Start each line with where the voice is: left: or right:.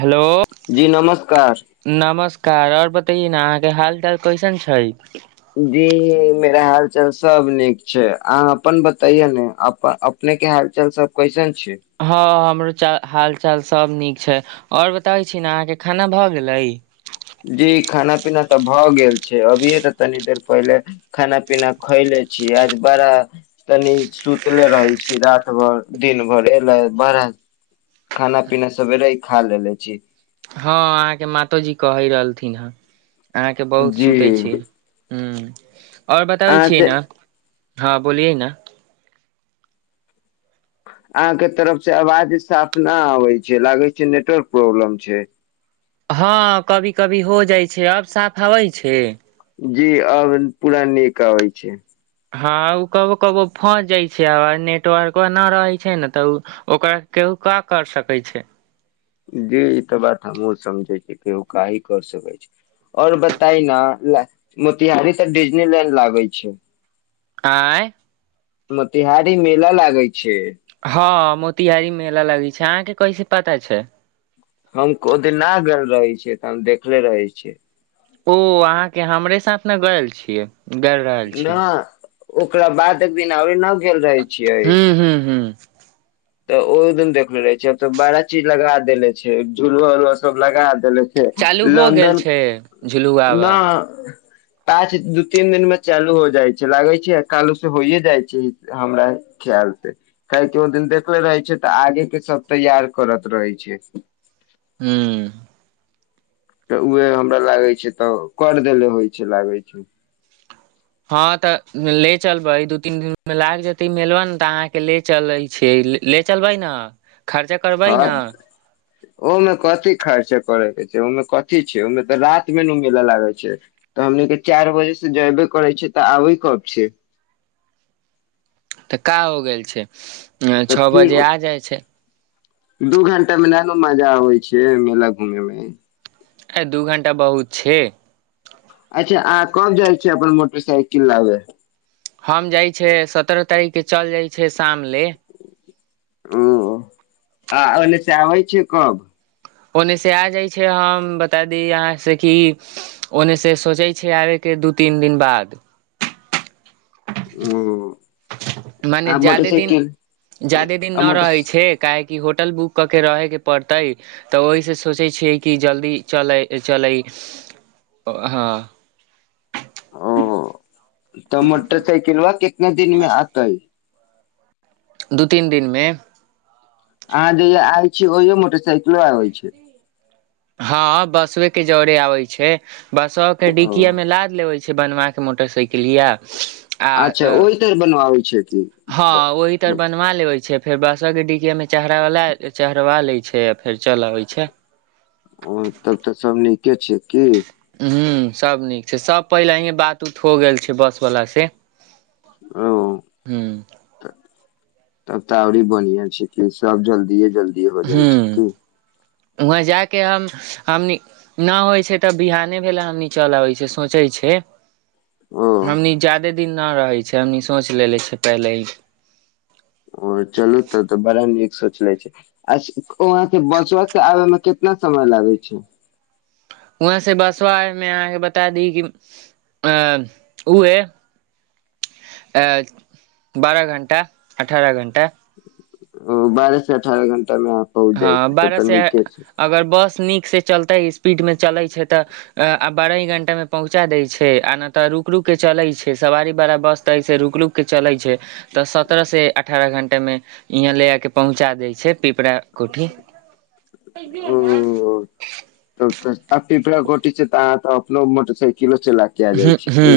right: Hello
left: जी नमस्कार
right: नमस कार ओर बतैये न अहाँ के हाल चाल कैसन छै
left: जी मेरा हाल चाल सब नीक छै अहाँ अपन बताइय ने अपन अपने के हाल चाल स सब कैसन छै
right: हाँ हमर हाल चाल सब नीक छै और बताबै छी अहाँके खाना भऽ गेलै
left: जी खाना पीना तऽ भऽ गेल छै अभियए तऽ तनी देर पहिले खाना पीना खैले छी आज बड़ा तनि सुतले रहै छी रात भर दिन भर एले बड़ खाना पीना सवेरे ही खा लेेले छी
right: हँ अहाँके मातो जी कहयि रहलथिन हाँ अहाँके बहुत
left: जी
right: सुते छी ह्म ओर बताबै
left: अहाँ
right: छियै
left: से
right: ने हाँ बोलियए ना
left: [inaudible] अहाँ के तरफ से आवाज साफ न आबै छै लागै छै नेटवर्क प्रॉब्लम छैइश
right: हां कभी कभी हो जाइ छै अब साफ अबैइ छै
left: जी आब पुरान नएका होइ छै
right: हँअ् उ कबो कबो फंस जाय छैइ आ नेटवर्क न रहै छै न तऽ ओकरा के का कर सकै छै
left: जी ई त बात हमहुं समझै छियै कि कोई काहि कर सकै छै और बताई न मोतिहारी तऽ डिजनीलैंड लागै छै
right: आँय
left: मोतीहारी मेला लागै छै
right: हां मोतिहारी मेला लागै छै अहाँके कैसे पता छै
left: हम ओदिन ना गेल रहै छियै तऽ हम देखले रहै छियै
right: ओ अहाँके हमरे साथ न गैल छियै गयल रहल
left: न
right: छी
left: ओकरा बाद एक दिन आरो न गेल रहै छियै
right: हूँ हूँ हूँ
left: तऽ ओ दिन देखले रहै छिअई त बड़ा चीज लगा देेले छिअइ झूलुआ उलुआ सब लगा देेले छै
right: चालू हो गेल
left: लन्दन
right: छै झुलुआबा
left: न पाँच दू तीन दिन मे चालू हो जाइ छै लागे छै कालू से होइये जाइ छै हमरा खेयाल से काहे कि ओ दिन देखले रहैइ छिये तऽ आगे के सब तैयार करत रहै छी
right: हूंअ्
left: तऽ उहे हमरा लागै छैइ तऽ कर देेले होइ छैइ लागै छैइ
right: हँअ् तऽ ले चलबै दू तीन दिनमे लाग जेतैइ मेलबा ने तऽ अहाँ के ले चलैइ छी ले चलबै न
left: हँअ् ओमे कथी खर्चा कर के तब ओयमे कथी छैइ ओईमे तऽ रातमे न मेला लागल छै तऽ हमनी केे चारि बजे से जएबे करै छै तऽ आबै कब छै
right: तऽ का हो गेइल छै अ
left: तऽ
right: छओ
left: फिर
right: बजे आ जाइ छै
left: दू घंटामे नानू मजा आबै छैइ मेला घुमेमे
right: अय दू घण्टा बहुत छे
left: अच्छा आहां कब जाइ छै अपन मोटरसइकिल लाबे
right: हम जाइ छै सतरह तारीख के चल जाइ छै शाम ले
left: ओ आ ओने से आबैइश छियइ कब
right: ओन्ने से आ जाइ छै हम बता दी आहाँ से कि ओने से सोचै छै आबे के दू तीन दिन बाद
left: ओ आ
right: माने जादे दिन
left: मोटरसाइकिल
right: जादे दिन
left: आ
right: न
left: मोटर
right: रहैइ छै एकाएक कि होटल बुक कऽ के रहे के पड़तै तऽ ओहिसँ सोचैय छियै कि जल्दी चलै चलै हाँ
left: ओहो तऽ मोटर सइकिलवा कितना दिनमे आतै
right: दू तीन दिन मे
left: अहाँ जहिया आय छी ओहियो मोटर साइकिलो आबै छै
right: हाँ बसवे के जौड़े आबैइ छै बसवा के
left: ओ
right: डिकिया मे लाद लेवै छै बनवा के मोटरसाइकिलया आ
left: अच्छा ओहि तर बनवाबै छै कि
right: हँ
left: ब-
right: ओहि तर
left: ब-
right: बनवा लेबै छै फेर बासवा के डिक्कीआ मे चढ़ चढ़बा ले छै आ फेर चल आबै छै
left: ओ तब तऽ सब नीके छै की
right: हूँ सब नीक छै सब पहिलहि बात उत हो गेल छै बस वाला से
left: ओ
right: हूँ
left: तब तऽ आओरी बन्हिआँ छिकी। सभ जल्दिए जल्दी हो जाइ
right: हुं
left: छिकी
right: वहाँ जायके हम हमनी ना होइ छै तऽ बिहाने भेले हमनी चल अबैइ छी सोंचैइ छै
left: [inaudible]
right: हमनी जादे दिन ना रहैइ छी हमनी सोच लेलेे छी पहिलही
left: ओ चलू तब तऽ बड़ा नीक सोचले छी अहाँ के बसवा से आबे मे कितना समय लागै छै
right: वहाँ से बसवा आवेमे आहाँके बता दी कि आ उहे अ बारह घण्टा अठारह घण्टा
left: ओ बारह से अठारह घंटा मे अहाँ पहुँच जाइ
right: हँ
left: छी तब
right: बारह
left: तऽ
right: से
left: नीके छै
right: अगर बस नीक से चलते स्पीड मे चले छै तऽ बारह घंटामे पहुँचा देै छै आ न तऽ तऽ रुक रुक के चलै छै सवारी बड़ा बस तऽ ऐस रुक रुक के चलै छै तऽ सत्रह से अठारह घंटामे यहाँ ले आ के पहुँच चा दै छै पीपरा कोठी
left: ओ तब आ पिपरा कोटी छै तऽ अहाँ तऽ अपनो मोटरसाइकिलो चला के आ जाइ छी की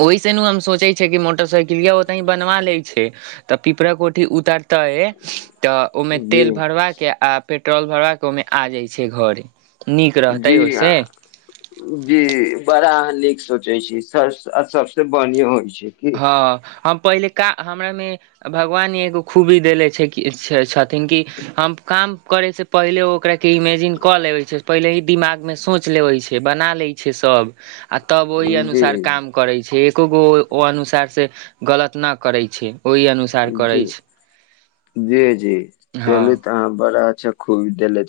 right: ओहि से नू हम सोचे छैे कि मोटरसाइकिलिया ओतहि बनवा ले छै तऽ पिपरा कोठी उतरतै तऽ ओहिमे
left: जी
right: तेल भरवा के आ पेट्रोल भरवा के ओहिमे आ जाइ छै घरे नीक
left: जी
right: रहतै ओहिसे
left: जी बड़ा अहाँ नीक सोचे छै सवसे बढ़ होइ छै की
right: हँ हम पहिले का हमरामे भगवान एगो खूबी देले छै छथिन कि हम काम करे से पहिले ओकरा के इमेजिन कऽ लेवे छिये पहिले ही दिमागमे सोच लेवे छी बना लेवै छै सब तब आ तब ओहि
left: जी
right: अनुसार काम करै छै एको गो ओ अनुसार से गलत न करै छै ओहि अनुसार
left: जी
right: करै छै
left: जी जी
right: हँ
left: चलू तऽ अहाँ बड़ा अच्छा खूब देेलथि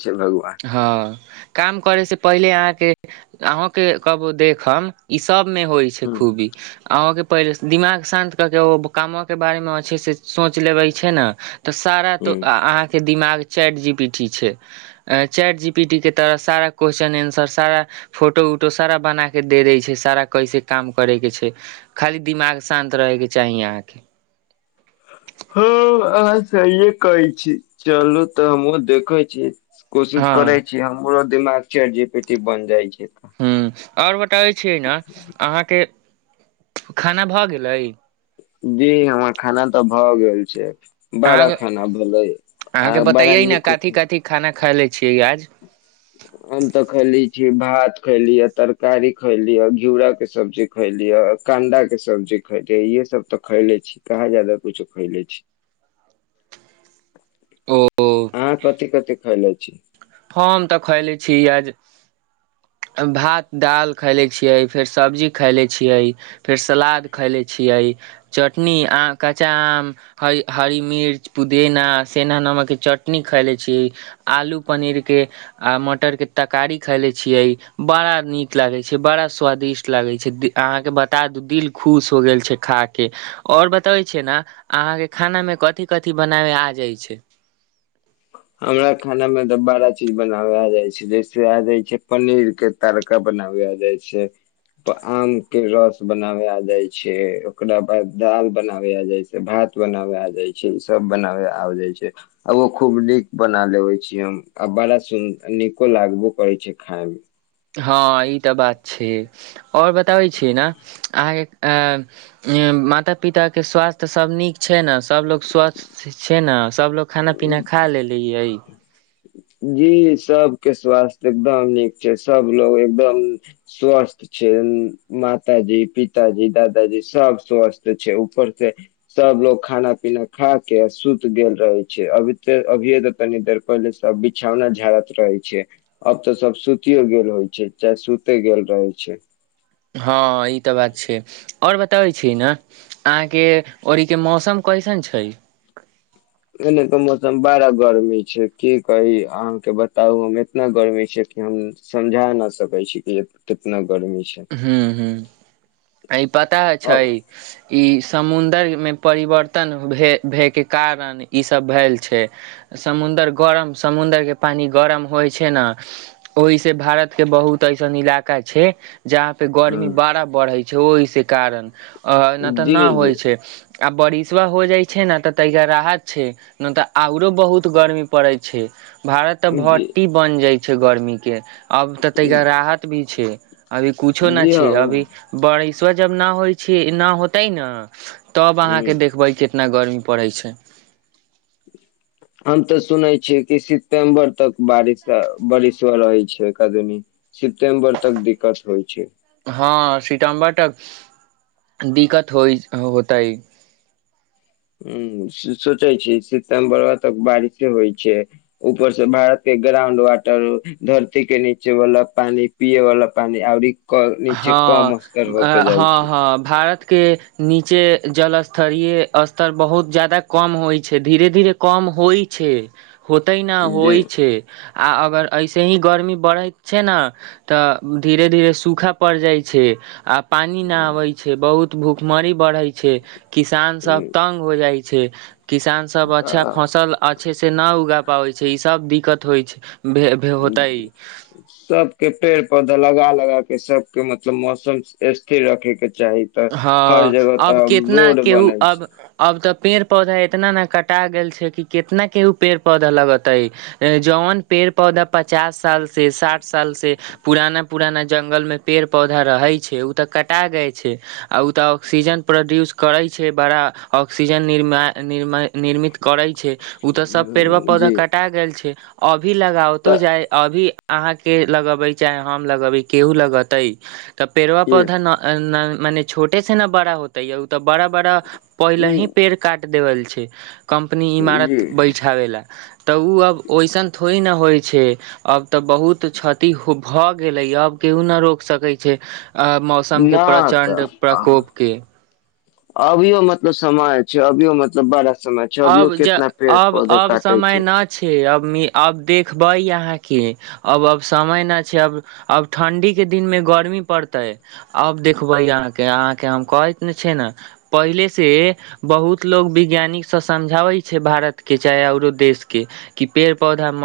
right: हँ काम करे से पहिले अहाँके अहँके कबू देखम ईसभ मे होइ छै
left: ह
right: खूबी अहाँके पहिले दिमाग शान्त कऽ कऽ ओ कामवाके बारेमे छै से सोचि लेबै छै ने तऽ सारा तऽ
left: ह
right: अहाँके दिमाग चैट जी पी टी छै चैट जी पी टी के तरह सारा क्वेशस्चन एंसर सारा फोटो उटो सारा बना के दे देय छै सारा कैसे काम करे के छै खाली दिमाग शान्त रहे के चाही अहाँके
left: [inaudible] हँ अहाँ सहिए कहै छी चलू तऽ हमहुँ देखै छीिय कोशिश
right: हँ
left: करे छी हमरो दिमाग चैट जी पी टी बन जाइ छै
right: ह्म आओर बताबै छियै ने अहाँके खाना भऽ गेलै
left: जी हमर खाना तऽ भऽ गेल छै बड़ा
right: अहाँ
left: खाना भेललै आ
right: अहाँके
left: बड़ा
right: बतैयै ने
left: नीको
right: कथी कथी खाना खयले छियै आज
left: हम तऽ खैयल छी भात खैली तरकारी खैली घिउराा के सब्जी खैली य कांदा के सब्जी खे इे सब तऽ खैले छी के जादा कुछो खैले छी
right: ओ
left: अहां कथि कथि खैले छी
right: हम तऽ खैले छी आज
left: [unintelligible]
right: भात दालि खैले छियै फेर सब्जी खैले छियै फेर सलाद खैले छियै चटनी कचा आम ह मिर्च पुदेना सेनधा नमक चटनी खायले छी आलू पनीर के आ मटर के तरकारी खायले छियै बड़ा नीक लागे छै बड़ा स्वादिष्ट लगै छै अहाँके बता दू दिल खुश हो गेल छै खा के आओर बतबै छियै ने अहाँके खानामे कथी कथी बनाबै आ जाइत छै
left: [unintelligible] हमरा खाना में तऽ बड़ा चीज बनावे आ जाय छै जैसे आ जाय छै पनीर के तड़का प बनाबे आय जाै छियै आम के रस बनावा जाइ छै ओकरा बाद दाल बनावेिया जाय छै भात बनावे आ जाय छै ई सब बनावे आब जाइ छै आ ओ हो खूब नीक बना लेबे छिय हम आ बड़ा सु नीको लागबो करे छै खाय म
right: हँ ई तऽ बात छै आओर बताबै छी ने अहाँके माता पिताके स्वास्थ्य सब नीक छै ने सभलोग स्वस्थ छै न सभलो खाना पीना खा लेलीयै
left: जी सबके स्वास्थ एकदम नीक छै सब लोग एकदम स्वस्थ छै मात जी पिताजी दादाजी सब स्वस्थ छै उपर के सब लोग खाना पीना खा के सुति गेल रहे छै अभी अभिय तऽ तनी देर पहिले सब बिछौना झाड़त रहे छै अब त सब सुतियो गेल होय छै चाहे सुते गेल रहे छै छै
right: हँ ई तऽ बात छै और बताबै छी ने अहाँके औरीक के मौसम कैसे न छै
left: [inaudible] एने के मौसम बड़ा गर्मी छै की कही अहाँके बताउ हम एतना गर्मी छै हम समझा न सकै छी कि कितना गर्मी छै
right: ह ह ई पता
left: अब
right: छै ई समु मे परिवर्तन भए के कारण ई सब भेल छै समुद्र ग समुद्र के पानी गरम होय छै ने ओहि से भारत के बहुत ऐसन इलाका छै छै जहाँ पे गर्मी
left: हम्म
right: बड़ा बढ़ै छै ओहिस कारण अ न त
left: जी
right: न
left: जी
right: होइ छै आ बरिशबा हो जाइ छै ने तइका राहत छै नहि तऽ आओरो बहुत गर्मी पड़ैत छै भारत त
left: जी
right: भट्टी बन जाय छै गर्मी के अब त तहिा राहत भी छै अभी कछो नहि
left: जी हँ
right: छै अभी बारिशबा जब नहि होइ छि न होतै न तब अहाँकेँ
left: हुँ
right: देखबै कितना गर्मी पड़ै छै
left: [inaudible] हम तऽ सुनै छियै कि सितम्बर तक बारिश बारिशबा रहै छै कदनी सितम्बर तक दिक्कत होइ छै
right: हाँ सितम्बर तक दिक्कत होइ होतइ
left: ह सोचै छी सितम्बर तक बारिशे होइ छै ऊपर से भारत के ग्राउंड वाटर धरती के नीचे वाला पानी पियै वाला पानी आओरी
right: हँ हँ
left: छै
right: हँ भारत के नीचे जल स्तरीय स्तर बहुत जायदा कम होइ छै धीरे धीरे कम होइ छै होतै न
left: जी
right: होइ छै आ अगर ऐसे ही गरमी बढ़ैत छै ने त धीरे धीरे सूखा पड़ जाइ छै आ पानी नहि आबै छै बहुत भूखमरी बरहै छै किसान सब
left: हम्म,
right: तंग हो जाइ छै किसान सब अच्छा
left: तऽ
right: फसल अच्छे से न उगा पाबै छै ई सब दिक्कत होइ छै भे, भे होतै
left: सबके पेड़ पौधा लगा ल गा के सबके मतलब मौसम स्थिर रखे के चाही तऽ हर
right: हँ
left: जगह तऽ
right: अब
left: आब
right: केितना
left: रोड
right: केहू
left: बनै
right: अब
left: छै
right: अब तऽ पेड़ पौधा इतना ने कटा गेल छै कि कितना केहु पेड़ पौधा लगतै जवन पेड़ पौधा पचास साल से साठ साल से पुराना पुराना जंगलमे पेड़ पौधा रहे छै उ ओत कटा गै छै आ ओ तऽ ऑक्सीजन प्रोड्यूस करै छै बड़ा ऑक्सीजन निर्मान निर्मा निर्मित करै छै ओ तऽ सब पेड़बा
left: हम्म,
right: पौधा
left: जी
right: कटा गेल छै अभी लगओतो
left: तऽ
right: जाइ अभी अहाँके लगेबै चाहे हम लगेबै केहू लगेतै त पेड़वा
left: ये
right: पौधा न न मने छोटे से ने बड़ा होते य ओ त बड़ा बड़ा पहिले ही
left: उ-
right: पेड़ काट देवल छै कम्पनी
left: जी
right: इमारत बैठाबै लए तऽ ओ अब ओइसन थोड़े न होइ छै आब तऽ बहुत क्षति भऽ गेलैय अब केहू नहि रोकि सकै छै आ
left: न
right: मौसमके प्रचण्ड
left: तऽ अहाँ-
right: प्रकोपके
left: अभियो मतलब समय छै अभियो मतलब बड़ा समय छै अभियो
right: अब जे
left: कितना पेड़
right: अब
left: पौधा
right: अब
left: काटे
right: समय न छै अब अब देखबे आहांके अब आब समय ना छै अब ठंडी की दिन मे गरमी पड़तै आब देखबै अहांके हम कहैत छी ना पहिले से बहुत लोग वैज्ञानिक से समझाबै छै भारत के चाहे औरो देश के कि पेड़ पौधा मे